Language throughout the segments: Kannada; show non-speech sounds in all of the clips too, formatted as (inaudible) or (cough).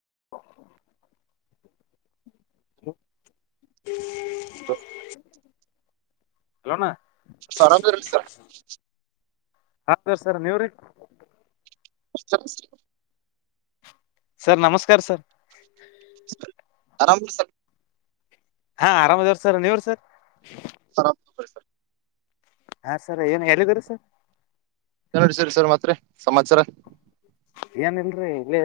(unintelligible) (unintelligible) ಹಲೋಣ್ಣ ಸಡನ್ ಲಿರಿಕ್ಸ್ ಹ ಸರ್ ನೀವ್ ರೀ (unintelligible) ಸರ್ ನಮಸ್ಕಾರ ಸರ್ ಆರಾಮ ಹಾ ಆರಾಮ್ ಇದಿವ್ ಸರ್ ನೀವ್ರ್ ಸರ್ ಸರ್ (unintelligible) ಹಾ ಸರ್ ಏನ್ ಎಲ್ಲಿದ್ರಿ ಸರ್ (unintelligible) ಸರಿ ಸರ್ ಮಾತ್ರ ಸಮಾಚಾರ ಏನ್ ಇಲ್ ರೀ ಇಲ್ಲೆ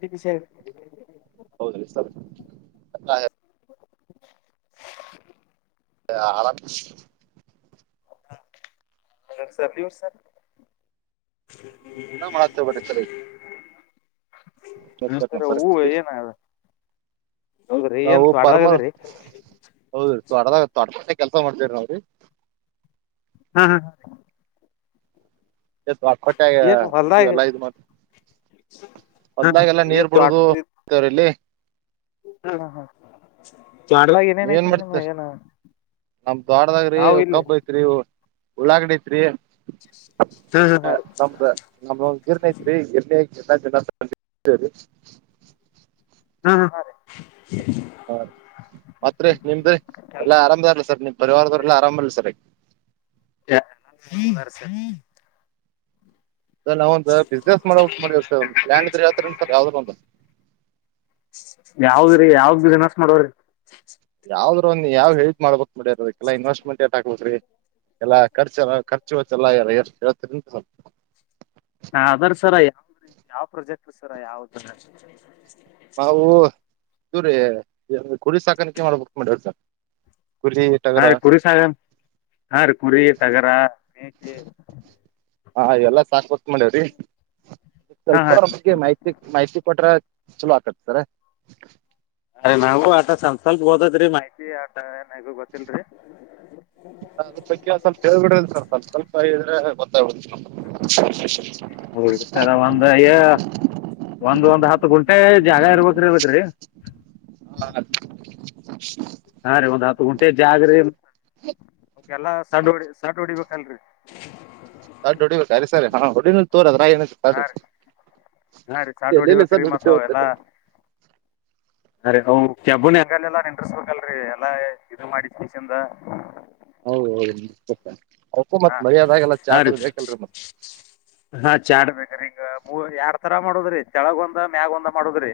(unintelligible) ಹೌದ್ರಿ ಸರ್ (unintelligible) ಯಾರ ಖುಷಿ ಸರ್ ನೀವು ಸರ್ ನಾ ಮಾಡತ್ತಬ್ರೆ ಸಲ ಕೆ ನೀವ್ ಸರ್ ಹೂ ಪರಿಸ್ಥಿತಿ ಏನ್ ಹೌದ್ರಿ ಏನ್ ನಾವು ಪರಮ ತ್ವಾಟದಾಗದ್ರಿ ಹೌದುದಾಗ ಕೆಲ್ಸ ಮಾಡ್ತೇವ್ರ ನಾವ್ರಿ ಹಾ ಹಾ ಏನ್ (unintelligible) ಹೊಲ್ದಾಗ ಎಲ್ಲಾ ಇದು ಮತ್ರ ಮೊದ್ಲಾಗೆಲ್ಲ ನೀರ್ ಕೊಡೋದು ತರು ಇಲ್ಲಿ ಹಾ ಹಾ ಏನ್ ಮಾಡ್ತರೀ ನಮ್ ತೋಡದಾಗ್ರಿ ನಾವ್ ರೊಕ್ಕ ಇಲ್ಲಿ ಬೆಕರ್ರೀ ಉಳಾಗಡಿ ಐತ್ರಿ ಹಾ ನಮಗ ನಮಗೊಂದುಜೀರ್ನ ಅಯ್ತೆರಿ ಎಲ್ಲಿ ಎಲ್ಲಾ ಕೆಲ್ಸ (unintelligible) ಹಾ ಹಾ ಹಾ ರೀ ಹ ಮತ್ರಿ ನಿಮ್ದ ಎಲ್ಲಾ ಆರಾಮದಾರಲ ಸರ್ ನಿಮ್ ಪರಿವಾರದವ್ರಲ್ಲಾ ಆರಾಮ್ ಇಲ ಸರ್ (unintelligible) (inaudible) ಸ ನಾವ ಒಂದ ಬಿಸ್ನೆಸ್ ಮಾಡ ಲ್ಯಾ ಇದ್ರ ಯಾವ ಸರ್ ಯಾವ್ದ್ರ ಒಂದು ಯಾವುದ್ರೀ ಯಾವ್ ಬಿಸನಸ್ ಮಾಡವ್ರೀ ಯಾವ್ದ್ ಯಾವ ಹ ಹೇಳದ ಮಾಡ್ಬೇಕಕ್ ಮಾಡಿರದಕ್ಕೆಲ್ಲ ಇನ್ವೆಸ್ಟ್ ಎಲ್ಲಾ ಖರ್ಚ ಎಲ್ಲ ಖರ್ಚು ಎಲ್ಲತ್ರಿಂತಲ್ ಹಾ ಅದ್ರ ಸರ ಯಾವ್ದ್ರೀ ಯಾವ್ ಪ್ರೊಜೆಕ್ಟ್ ರ ಸರ ಯಾವ್ ನಾವು ದೂರಿ ಕುರಿ ಸಾಕಾಣಿಕೆ ಮಾಡ್ಬೇಕ ಹಾ ರೀ ಕುರಿಸಾಗಣ್ ಹಾ ರೀ ಕುರಿ ಟಗರು ಮೇಕೆ ಹಾ ಇವೆಲ್ಲ ಸಾಕ್ ಕೊತ್ ಮಾಡ್ಯವ್ರಿ ಹಾ ಹಾ ಸ್ವಲ್ಪ್ರಮಗೆ ಮಾಹಿತಿ ಮಾಹಿತಿ ಕೊಟ್ರ (unintelligible) ಆಕತತಾರೆ ಅದೇ ನಾವು ಆಟ ಸ್ವಲ್ಪ ಸ್ವಲ್ಪ ಗೊತೆತ್ರಿ ಮಾಹಿತಿ. (unintelligible) ನಂಗು ಗೊತ್ತಲ್ರಿ. ಅದ್ರ ಬಗ್ಗೆ ಒಂದ್ ಸ್ವಲ್ಪ ಹೇಳ್ಬಿಡ್ರಿ ಸರ್ ಸ್ವಲ್ಪ (unintelligible) ಹೊ ಒಂದ ಹೇ ಒಂದ್ ಒಂದ್ ಹತ್ತು ಗುಂಟೆ. ಜಾಗ ಇರ್ಬೇಕ್ರಿ (unintelligible) ರೀ. ಹ. ಹಾ ರೀ ಒಂದ್ ಹಾತ್. ಹಾತ್ ಕುಂಟೆ ಜಾಗ್ರಿ ಎಲ್ಲಾ ಸಡ್ ಹೊಡಿ ಸಡ್ ಹೊಡೀಬಕಲ್ರಿ. ಸಡ್ ಹೊಡೀಬಾಕ್ ಸರಿ ಹೊಡಿಬೇಕ್ ಹಾ ತಗೋರಿ. ರೀ (unintelligible) ಹಾ ರೀ ಸಡ್ ಎಲ್ಲಲ್ಲ ಸರ್ ಹೊಡಿಬೇಕ್ರಿ ನುಡಚ ಮತ್ತ್ ಹೋಗತ ಅ ಕೆಯಾಬನ್ ಹಗ ಎಲ್ಲ ಇಂಟ್ರೆಸ್ಟ್ ಬೋಗಲ್ರಿ ಎಲ್ಲಾ ಇದು ಮಾಡಿದ್ಷನ್ದ ಹೌದೌದು ಅಪ್ಪು ಹಾ ಮತ್ ಮರಿದಾಗಲ್ಲ ಹಾ ಚಾಟ್ದು ಬೇಕಲ್ರಿ ಮತ್ತ ಚಾಟ್ ಬೇಕ್ರ ಈಗ ಮೂ ಯಾರ್ ತರ ಮಾಡದ್ರಿ ತೆಳಗ ಒಂದ ಮ್ಯಾಗ ಒಂದ ಮಾಡದ್ರಿ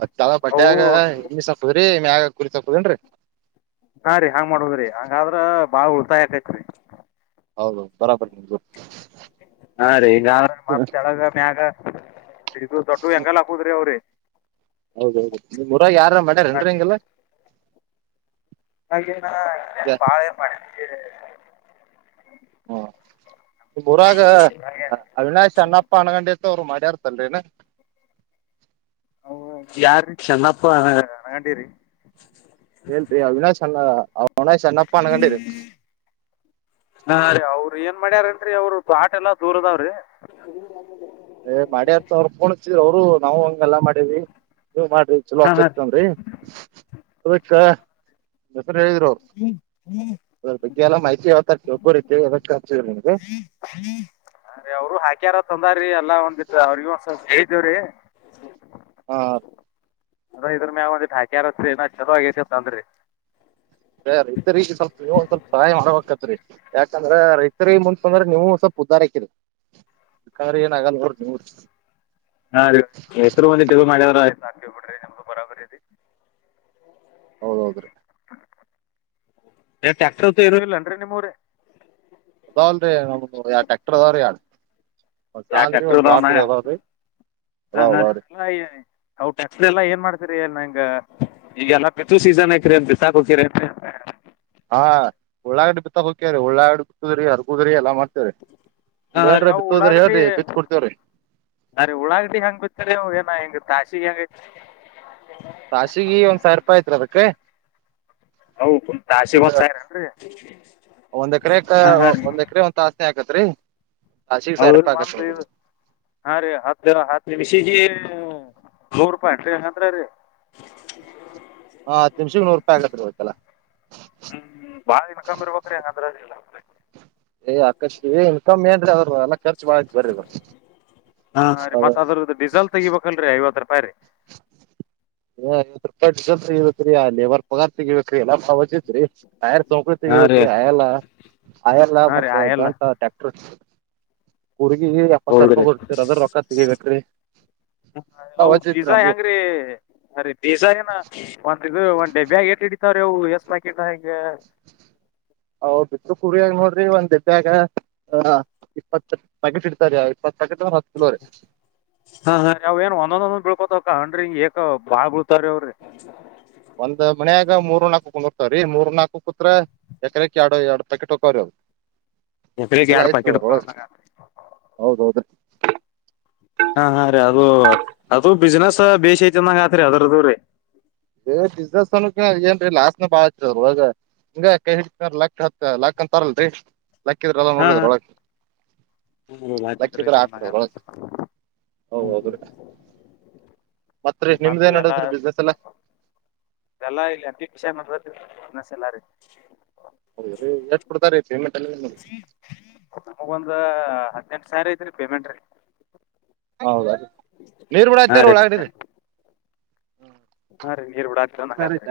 ಅ ಚಲ ಬಡ್ಡ್ಯಾಗ ಎಣ್ಣಿ ಸಪ್ಪದ್ರೀ ಮ್ಯಾಗ ಕುರಿ ಸಪ್ಪಪದೇನ್ರರಿ ಹಾ ರೀ ಹಾಂಗ ಮಾಡದ್ರಿ ಹಂಗಾದ್ರ ಬಾಳ ಉಳ್ತಾಯಿ ಆಕೈತ್ರಿ ಹೌದೌದು ಬರಾಬರಿ ನಿಮ ಹಾ ರೀ ಈಗ ಮತ್ತ ಕೆಳಗ ಮ್ಯಾಗ ಇದು ದೊಡ್ಡ ಹೆಂಗಾಲ ಹಾಕುದ್ರಿ ಅವ್ರರಿ ಹೌದೌದು ನಿಮ್ ಊರಾಗ ಯಾರ ಮಾಡ್ಯಾರ ಏನ್ರಿ ಹಂಗಲ್ಲ ಹಾಗೆ ಬಾಳೆ ಮಾಡ (inaudible) ಮುರಾಗ ಹಾಗೆ ಅವಿನಾಶ್ ಅಣ್ಣಪ್ಪ ಅಣಗೊಂಡೆತ ಅವ್ರು ಮ ಎರ್ತಲ್ರರಿ ಏನ ಹ ಯಾರೀ ಚನ್ನಪ್ಪ ಅರಾಗೊಂಡಿರಿ ಹೇಳ್ತ್ರಿ ಅವಿನಾಶ್ ಚಣ್ಣ ಅವ ಅವಿನಾಯಶ್ ಚನ್ನಪ್ಪಾ ಅನ್ಕೊಂಡಿರರಿ ಹಾ ರೀ ಅವ್ರ ಏನ್ ಮಾಡ್ಯಾರೇನ್ರಿ ಅವರು ತೊಟ್ ಎಲ್ಲಾ ದೂರದಾವ್ರಿ ಏ ಮಾಡ್ಯರ್ತ ಅವ್ರ ಪೋಣಿದ ಅವರು ನಾವವು ಹಂಗ ಎಲ್ಲಾ ಮಾಡಿದ್ವಿ ನೀ ಮಾಡ್ರಿ ಚಲೋ ಹಾ ಹಾ ಅಕತ್ತ ಕಂಡ್ರಿ ಚಲ ಹೇಳಿದರು ಅವ್ರು ಅದ್ರ ಬಗ್ಗೆ ಎಲ್ಲ ಮಾಹಿತಿ ಯಾವತಾರ ಒಬ್ಬರು ಅ ಅವರು ಹಾಕ್ಯಾರ ತಂದಾರೀ ಎಲ್ಲ ಒಂದಿ ಅವ್ರಿಗೂಸ ಹೇತೇವ್ರೀ ಹಾ ಅದ ಇದ್ರ ಮ್ಯಾವಂದ ಹಾಕ್ಯಾರತ್ರಿ ನ ಚೆದಾಗ ಅದ್ ರಿ ಯಾಕಂದ್ರೆ ರೈತರಿ ಮುಂತ್ಪಂದ್ರ ನೀವು ಸ್ವಲ್ಪ ಉದ್ದಾರಕಿರರಿ ಕ್ರ ಏನ ಆಗಲ್ಲ ಹೊಡ್ ಡ್ ಹಾ ರೀ ಎತ್ರು ಮಂದಿ ಟಗ ಮಾಡ್ಯವ್ರ ಆಯ್ ಬಿಡ್ರಿ ನಮ್ದು ಬರಾಬರಿ ಹೌದೌದ್ರೀ ಟ್ಯಾಕ್ಟರ್ ಇರ ಇಲ್ಲನ್ರರಿ ನಿಮ್ಮೂರ ಅದಾವಲ್ ರೀ ನಮ್ದ ಯಾವ ಟ್ರ್ಯಾಕ್ಟರ್ ಅದಾವ್ರೀ ಯಾಳ ಯಾರ್ಡ್ ಅದಾವ್ರಿ ಅದಾವ್ ಅದಾವ್ರಿ ಟೇಕಟ್ರು ಎಲ್ಲ ಏನ್ ಮಾಡ್ ಹರಿ ನಂಗ ಈಗ ಎಲ್ಲ ಬಿತು ಸೀಸನ್ ಆಕ್ರರಿ ಅ ಬಿಸಾಕ್ ಹೋಗಕ್ಕಿರಿ ಹಾ ಒಳ್ಳಳಾಗಡ್ಡೆ ಬಿತ್ತಾಗ ಹೋಗಕ್ಯಾರಿ ಉಳ್ಳಾಾಗಡ್ ಬಿಟ್ಟುದ್ರಿ ಅರ್ಗುದ್ರಿ ಎಲ್ಲಾ ಮಾಡ ನೀ ಹಾ ನ್ಏನ್ರ ಬಿತ್ತೋದ್ರ ಹೇಳ್ರಿ ಬಿತ್ ಕೊಡ್ತೇವ್ರಿ ನ ರೀ ಉಳಾಗಡಿ ಹೆಂಗ್ ಬಿತ್ತರಿ ಏನ ಹೆಂಗ ತಾಸಿ ಹೆಂಗೈತ್ ತಸಿಗಿ ಒಂದ್ ಸಾವಿರ ರೂಪಾಯಿ ಐತ್ರಿ ಅದಕ್ಕೆ ಹೌ ತಸಿಗ್, ಒಂದ್ ಸಾವಿರ್ ಏನ್ರಿ ಒಂದ್ ಎಕರೆ ಹಾ ಹಾ ರೀ ಒಂದ್ ಎಕರೆ ಒಂತ ಆಸ್ನ ಆಕತ್ರಿ ತಾಸಿಗ್ ಸಾವಿರ ಹೌದು ರೂಪಾಯಿ ಆಕತ್ ಒಂದು ನೋಡ್ರಿ ಅದು. ಹಾ ರೀ ಹತ್ತು ಹತ್ತು ನಿಮಿಷ ನೂರೂಪಾಯ ನ್ರಿ ಹಂಗಂದ್ರೀ ಹಾ ಹತ್ ನಿಮಿಷಕ್ ನೂರ್ ರೂಪಾಯಿ ಆಗತ್ರಿ ಇವಕ್ಕೆಲ್ಲ ಹ್ಮ್ ಬಾಳ ದಿನ ಕಮ್ಮಿ ಇರ್ಬೇಕ್ರಿ ಹೆಂಗದ್ರ ಏ ಅಕಷ್ಟ ಏ ಇನ್ಕಮ್ ಏನ್ ರೀ ಅವ್ರ ಎಲ್ಲ ರ್ಚು ಮಾಡಳ ಬರ್ರಿವ್ರ ಹಾ ರೀ ಮತ್ ಅದ್ದ ಡಿಸೆಲ್ ತೆಿಬೇಕಲ್ರಿ ಐವತ್ತ ರರಪಾಯ ರೀ ಪ ಜರಿ ಅಲ್ಲಿ ಬರ್ ಪಗಾರ್ತಿಗಬೇಕ್ರಿ ಎಲ್ಲ ಹೊಜ್ರಿ ದತ್ರಿ ಯರ್ ಸೋಂಕೃ ಹಾ ರೀ ತೆಗಬೇಕ್ರೀ ಅಯಲ್ಲ ಅಯಲ್ಲ ಹಾ ರೀ ಮತ್ತ ಆಯಲ್ಲ ಗಂಟ ಟ್ಯಾಕ್ಟರ್ ಹುರ್ಗಿ ಎಪ್ಪತ್ ಸಾವರ ಹೌದ್ರಿ ರೂಪಾಯಿ ಕೊಟ್ಟತಿರ್ ಅದ್ರ ರೊಕ್ಕ ತಗಬೇಕ್ರಿ ಹ ಅವು ಬೀಜಾ ಹೆಂಗ್ರೀ ಅೀ ಬೀಜ ಏನ ಒಂದ್ ಒಂದ ಡಬ್ಬೆಿಟ್ಟ ಹಿಡಿತಾವ್ರೀ ಅವು ಎಸ್ ಬ್ಯಾಕ ಹಾಗಿ ಹ ಪತ್ರೂ ನೋಡ್ರಿ ಒಂದ್ರಾ ಗ ಇಪ್ಪತ್ತು ಬಕಟ್ ಇಡ್ತಾರ ಇಪ್ಪತ್ತು ಹಾ ಹಾ ಯಾವ ಏನ್ ಒಂದೊಂದೊಂದ ಬೀಳ್ಕೊತಕ್ಕ ಹ್ರಿ ಅ ಬಾ ಬಿಳ್ತಾರೀ ಅವ್ರಿ ಒಂದ್ ಮನ್ಯಾಗ ಮೂರ್ಕ ಕುಕೊಂಡು ರಿ ಮೂರ್ ನಾಲ್ಕು ಕುತ್ ಎಕರೆಕ್ ಎರಡು ಎರಡ್ ಪ್ಯಾಕೆಟ್ ಹಕವ್ರಿ ಅವು ಎಕರೆಕ್ ಹಗೆಲ್ಲ ಎರಡ್ ಪಾಕೆಟ್ ಆಯ್ತುರು ಹೌದೌದ್ರೀ ಹಾ ಹಾ ರೀ ಅದು ಅದು ಬಿಸ್ನೆಸ್ ಬೇೇಶಐ ಚಂದಂಗ ಆತ್ರಿ ಅದ್ರ್ದೂ್ರೀ ಬೇ ಬಿಸ್ನೆಸ್ ಅ ಏನ್ರಿ ಲಾಸ್ನ ಬಾಳ ಹಚ್ಚ ಇವಾಗ ಹಿಂಗ ಕೈ ಹಿಡ ಲಾಕ್ ಹತ್ ಲಾಕ್ ಅಂತ ತರಲ್ರಿ ಲಕ್ಕಿದ್ರ ಎಲ್ಲ ನೋಡಿದ್ರ ಒಳ ಹತಿ ರತ ಮತ್ತ ನಿಮ್ದ ಏನ್ಡದ್ರೀ ಬಿಸ್ನೆಸ್ ಎಲ್ಲಾ ಅದೆಲ್ಲ ಇಲ್ಲಿಷ ಮಸಲ್ಲ ರೀ ಹೌೀ ಹೇ ಕೊಡ್ತಾರೆ ಐ ನಮಗೊಂದ ಹದ್ನನೆಂಟ ಸಾವಿರ ಐತೆನ ಪೇಮೆಂಟ್ ರೀ ಹೌದ ನೀರ್ ಹಾ ಬಿೂಡಐತಾರ ರೀ ಒಳಡಿ ಹಾ ರೀ ನೀರ್ ಬಿಡಾತ್ರಿ ಅಂದಂಗ ಆಯ್ತ ಆತ್ರಿ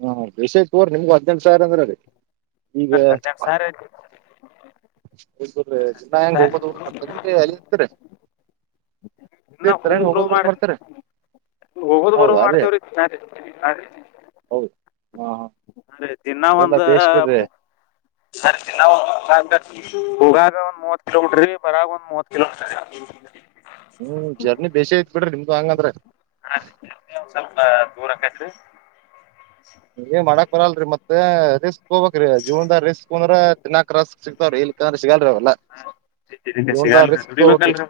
ಅ ಹ ಬೇಷ ಆಐತ ತೋ್ರಿ ನಿಮ್ಗೆ ಹದ್ಎಟು ಸಾವಿರ ಅಂದ್ರ ರೀ ಹದ್ಎಟು ಸಾವಿರ ಐತ್ ರೀ ಇ ನಾ ಹೆಂಗಗೆ ಹೋಗಬದು ಹೋಗ ಬರ್ತಾರೇನ್ರಿ ಅಲ್ಲಿ ಇರ್ತರಿ ಇ ಹ ಬ ಮಾಡ ಹೋಗದು್ ಬರೋ ಹೌದಾ ರೀ ಮಾಡ್ತೇವ್ರೀ ಅ ರ ಅೇ ಹೌದ್ ಹಾ ಅ ತಿನ್ನ ಇದೆಲ್ಲ ಒಂದ ಬೇಷ್ ಬಿಡ್ರಿ ತಿನ್ನ ಹಗಾಗ ಒಂದ್ ಮೂವತ್ ಕಿಲೋ ಬಿಟ್ರಿ ಬರಾಗ ಒಂದ್ ಮೂವತ್ ಕಿಲೋ ಹ್ಮ್ ಜರ್ನಿ ಬೇಿ ಐತ್ ಬಿಡ್ರಿ ನಿಮ್ದು ಹಂಗಂದ್ರೆ ಹಾ ಸ್ವಲ್ಪ ದೂರಕೈತ್ರಿ ನೀ ಮಾಡಕ್ ಬರಲ್ರರಿ ಮತ್ತೆ ರ ಸಿಗೋಬಬೇಕ್ರೀ ಜೀವದ ರಿಸ್ಕ್ ಅಂದ್ರ ತಿನ್ನಾಕ್ ರಸ್ಕ್ ಸಿಕ್ತಾವ್ರ ಇಲ್ಲಿ ಅಂದ್ರ ಸಿಗಲ್ರಿೀ ಅವಲ್ಲ ಸಿಗಲ್ವಲ್ರ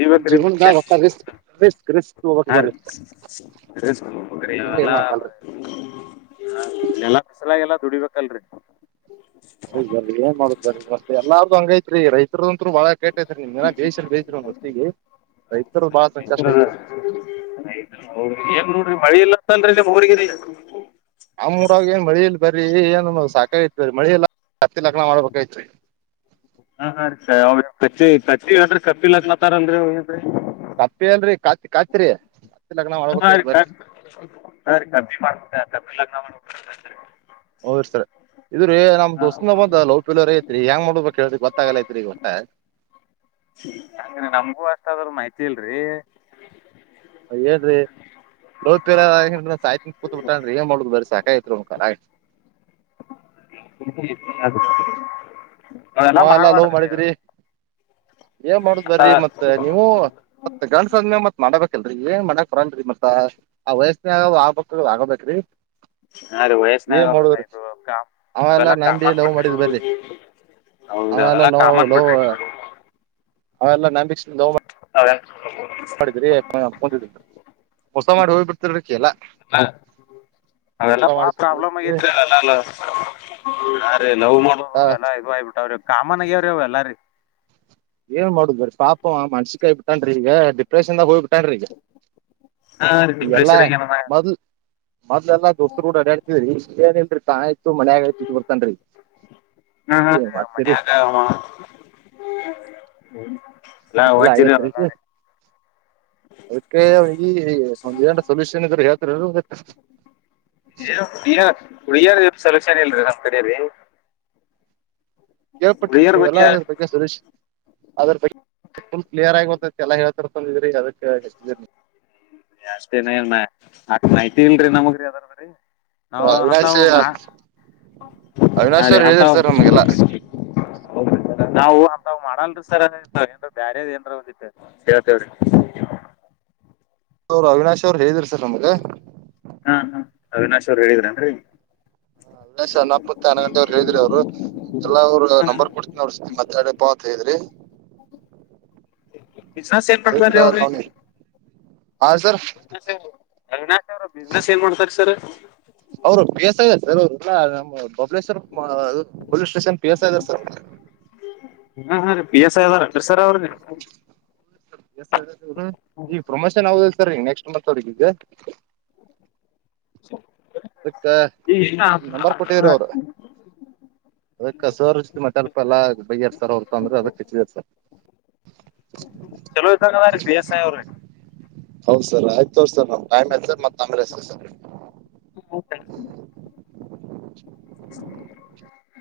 ಈ ವ ಜೀವನ್ದಾಗ ಹೊಸ ರಿಸ್ಕ್ ರಿಸ್ಕ್ ರಿಸ್ಕ್ ತಗೋಬೇಕ್ ಹಾ ಬರ್ರಿ ರೀ ಇಲ್ಲಾಂದ್ರ ಲ್ಲ ಏನು ಆಗಲ್ರಿ. ಇ ಎಲ್ಲಾ ಫಸಲಾಗ ಎಲ್ಲಾ ದುಡಿಬೇಕಲ್ರರಿ ಹ ಏನ್ ಮಾಡುದ ಮತ್ತೆ ಎಲ್ಲಾರ್ದು ಹಂಗೈತ್ರಿ ರೈತ ದಂತೂ ಬಾಳ ಕೇತಾಾರೆ ನಿಮ್ ಬೇಸ ಬೇಸ ಒ ಬಸ್ತ್ತಿಗೆ ರೈತರು ಬಾಳ ಸಂಕಷ್ಟ ರೈತ್ರಿ ನೋಡ್ರಿ ಮಳಿ ಇಲ್ಲತ್ತನ್ರಿ ನೀಮ್ ಹಗಿ ಅವರು ಮಳೆ ಇಲ್ಲರಿ ಬ್ರೀ ಏನು ಸಾಕೈತ್ ಬರಿ ಮಳಿ ಹತ್ತಿ ಲಗ್ನ ಮಾಡ್ಬೇಕೈತ್ರಿ ಹ ಕಿ ಕಿ್ರ ಕಪ್ಪಿಲಕ್ಲತಾರ ಅಂದ್ರಿೋಗರಿ ಕಪ್ಪಿ ಏನ್ರಿ ಕಾತ್ ಕಾತ್ರಿ ಸರಿ ಸರಿ ಕಬ್ ಮಾಡ್ ಲಗ್ನ ಮಾಡ ಅವರು ಸರ್ ಇದ್ರೀ ನಮ್ ಹಾ ದೋಸ್ಸನ ಬಂದ ಲೋಪಿಲೋರ ಐತ್ರಿ ಹೆಂಗ ಮಾಡ್ಬೇಕಕ್ ಹೇಳ್ರ ಗೊತ್ತಾಗಲ್ಲ ಐತ್ರಿ ಈ ಗೊತ್ತ ಹಾಗ ನಮಗೂ ಅಷ್ಟ ಆದ್ರರು ಮಾಹಿತಿ ಇಲ್ರಿ ಹೇಳಏ್ರಿ ಲೋಪಾಯ್ ಕೂತ್ ಬಿಿಟ್ಟ ಅ್ರ ಏನ್ ಮಾಡೋುದು ಬ್ರ ಸಾಕಾಯಐತ್ಕಕಾರ ತ ಹ ಅಲ್ಲ ನೋ ಮಾಡಿದಿಿ ಏನ್ ಮಾಡುದ್ ಬರ್ರಿ ಮತ್ತತ್ ನೀವು ಮತ್ ಗಂಡಸ ಆದ್ಮೇ ಮತ್ ಮಾಡಬೇಕ ಲ್ರರಿ ಏ ಮನ್ಯಕ್ ಕೊರಂಗ್ರರಿ ಮತಾ ಆ ವಯಸ್ನ ಆಗ್ಬಬೇಕಕ್ ಆಗಬೇಕ್ರಿ ಅೆ ಏನ್ ವಯಸ್ನಾಗಲ್ಲ ಮಾಡುದ್ರಿ ಇದು ಅವೆಲ್ಲಾ ಅಲ್ಲ ನಂಬಿ ಲವ್ ಮಾಡಿದ್ ಬರ್ರಿ ಹೌದು ಅವೆಲ್ಲಾ ಅದೆಲ್ಲ ಕಾಮನ್ ಬಿಟ್ರಿ ಅವೆಲ್ಲ ನಾ ಭಕ್ಷ. ಅವೆಲ್ಲ ಮಾಡಿದ್ರಿ (unintelligible) ಹೊಸ ಮಾಡಿ ಹೋಗ್ ಬಿಡ್ತರ್ ಅಕ್ಕಿ ಎಲ್ಲ ಅವೆಲ್ಲ ಪ್ರಾಬ್ಲಮ್ ಆಗತ್ ಯಾರೇ ನೋವು ಮಾಡೋದು ಆ ಎಲ್ಲ ಇ ಆಯ್ಬಿಟ್ಟಾವ್ರಿ ಕಾಮನ್ ಆಗ್ಯಾವ್ರಿ ಅವ್ ಎಲ್ಲ ರೀ ಏನ್ ಮಾಡುದುದುರೀ ಪಾಪ ಮನ್ಸಿಕ್ಯಬ ಬಿಟ್ಟನ ಈಗ ಡಿಪ್ರೆಷನ್ದಾಗ ಹೋಗ್ಬ ಬ್ಯಾಡ್ರಿ ಹಾ ರೀ ಈಗೆಲ್ಲಾ ಡಿಪ್ರೆಷನ್ ಆಗ್ಯಾನ ಮೊದ್ಲ್ ಮೊದ್ಲೂ ಎಲ್ಲಾ ದೋಸ್ತರು ಕೂಡ ಅಡಾಡ್ತಿದ್ರಿ (unintelligible) (unintelligible) ಹಾ ಹಾ ಏನ್ ರೀ ಮಾಡ್ತೀರಿ ಮನ್ಯಾಗ ಎಲ್ಲಾ ವಜ್ರಿ ಐತ್ರಿಕ ಅವೆಲ್ಲಾ ರೀ ಅದಕ್ಕೆ ಈ ಒಂದ್ ಎರಡು ಸೊಲ್ಯೂಷನ್ ಇದ್ರ ಹೇಳ್ತದ ಏ ಇಲ್ ಹುಡುಗಿರ್ ಸಲೂಷನ್ ಇಲ್ರೀ ನಮ್ಮ್ ಕಡೆ ರೀ ಕೇಳ್ಪಟ್ಟಿ ರೀ ನೀವು ಎಲ್ಲಾ ಅದ್ರ ಬಗ್ಗೆ ಸಲೂಶ್ ಅದ್ರ ಬಗ್ ಫುಲ್ ಕ್ಲಿಯರ್ ಆಗಿ ಚೆನ್ನಾಗಿ ಗತ್ತೈತಿ ಎಲ್ಲಾ ಹೇಳ್ತಾರಂದಿದ್ರಿ ಅದಕ್ಕೆ ಹೆನ ಅಷ್ಟೇನ ಆಕ್ ಮಾಹಿತಿ ಇಲ್ರಿ ನಮಗ್ರಿ ಯಾವ್ದಾರ್ರಿ ಓಹ್ ಅವಿನಾಶ್ ಹಾ ಅವಿನಾಶ್ ರೀ ಅವ್ರು ಹೇಳಿದರು ಅಂತಾವ್ ಸರ್ ನಮಗೆಲ್ಲ ನಾವು ಅಂತ್ ಮಾಡಲ್ತ ಏನ್ ಬ್ಯಾರ ಏನ್ರ ಬಂದಿ ಕೇಳ್ತೇವ್ರ (unintelligible) (inaudible) ಅವ್ ಅವಿನಾಶ್ ಅವರು ಹೇಳ್ರರಿ ಹಾ ಹಾ ಅವಿನಾಶ್ ಅವ್ರು ಹೇಳಿದ್ರ ಅಂದ್ರೆ ಹಲ್ಲ ಸ ನಪ್ಪತ್ ಆನ್ನ ಅವ್ರು ಹೇಳ್ರಿ ಅವರು ಎಲ್ಲ ಅವ್ರು ನಂಬರ್ ಕೊಡ್ತಿ ಅವರತ್ರ ಮಾತಾಡ್ರಪ್ಪ ಅಂತ ಹೇಳಿದ್ರಿ ಬಿಸ ಸಏರ್ಪ ರ ಅದಕ್ಕ ಅವ್ರೀ ನಾವ್ ಹಾ ಸರ್ ಅವಿನಾಶ್ ಅವರ ಅವಿನಾಶ್ ಬಿಸ್ನೆಸ್ ಏನ್ ಮಾಡ್ತಾರೆ ಸರ್ ಅವರು ಬಿ ಎಸ್ ಸರ ಅವರು ಎಲ್ಲ ನಮ್ಮ Babaleshwar police station P S sir ಹ್ಮ ರೀ ಪಿ ಎಸ್ ದ ಅೀರ್ ಸರ್ ಅವ್ರ (unintelligible) ಈಗ ಪ್ರೊಮೋಷನ್ ಯಾವದ ಸರ್ ಈಗ ನೆಕ್ಸ್ಟ್ ಮತ್ ಅವ್ರಗ (unintelligible) ಅದಕ್ಕೆ ಈಗ ನಿಮ ನಂಬರ್ ಕೊಟ್ಟ್ರ ಅವರು. ಅದ ಕಸವತಿ ಮಟಲ್ಪ ಎಲ್ಲ ಬೈ್ಯಡ್ ಸರ್ ಅವ್ರ ತ ಅಂದ್ರೆ ಅದ ಹಚ್ಚಿದರ್ ಸರ್. ಚಲೋ ಇದ ರ ಬ ಎಸ್ಾಯ ಅವ್ರ. ಹೌದ್ ಸರ್ ಆಯ್ತು ಅವ್ ಸರ್ ನ್ ಟೈಮ್ ಎಸ ಮತ್ತ ಅಮ್ಮ್ರೆ ಎಸ ಸರ್. ಹ್ಮ. (unintelligible) ಹ್ಮ.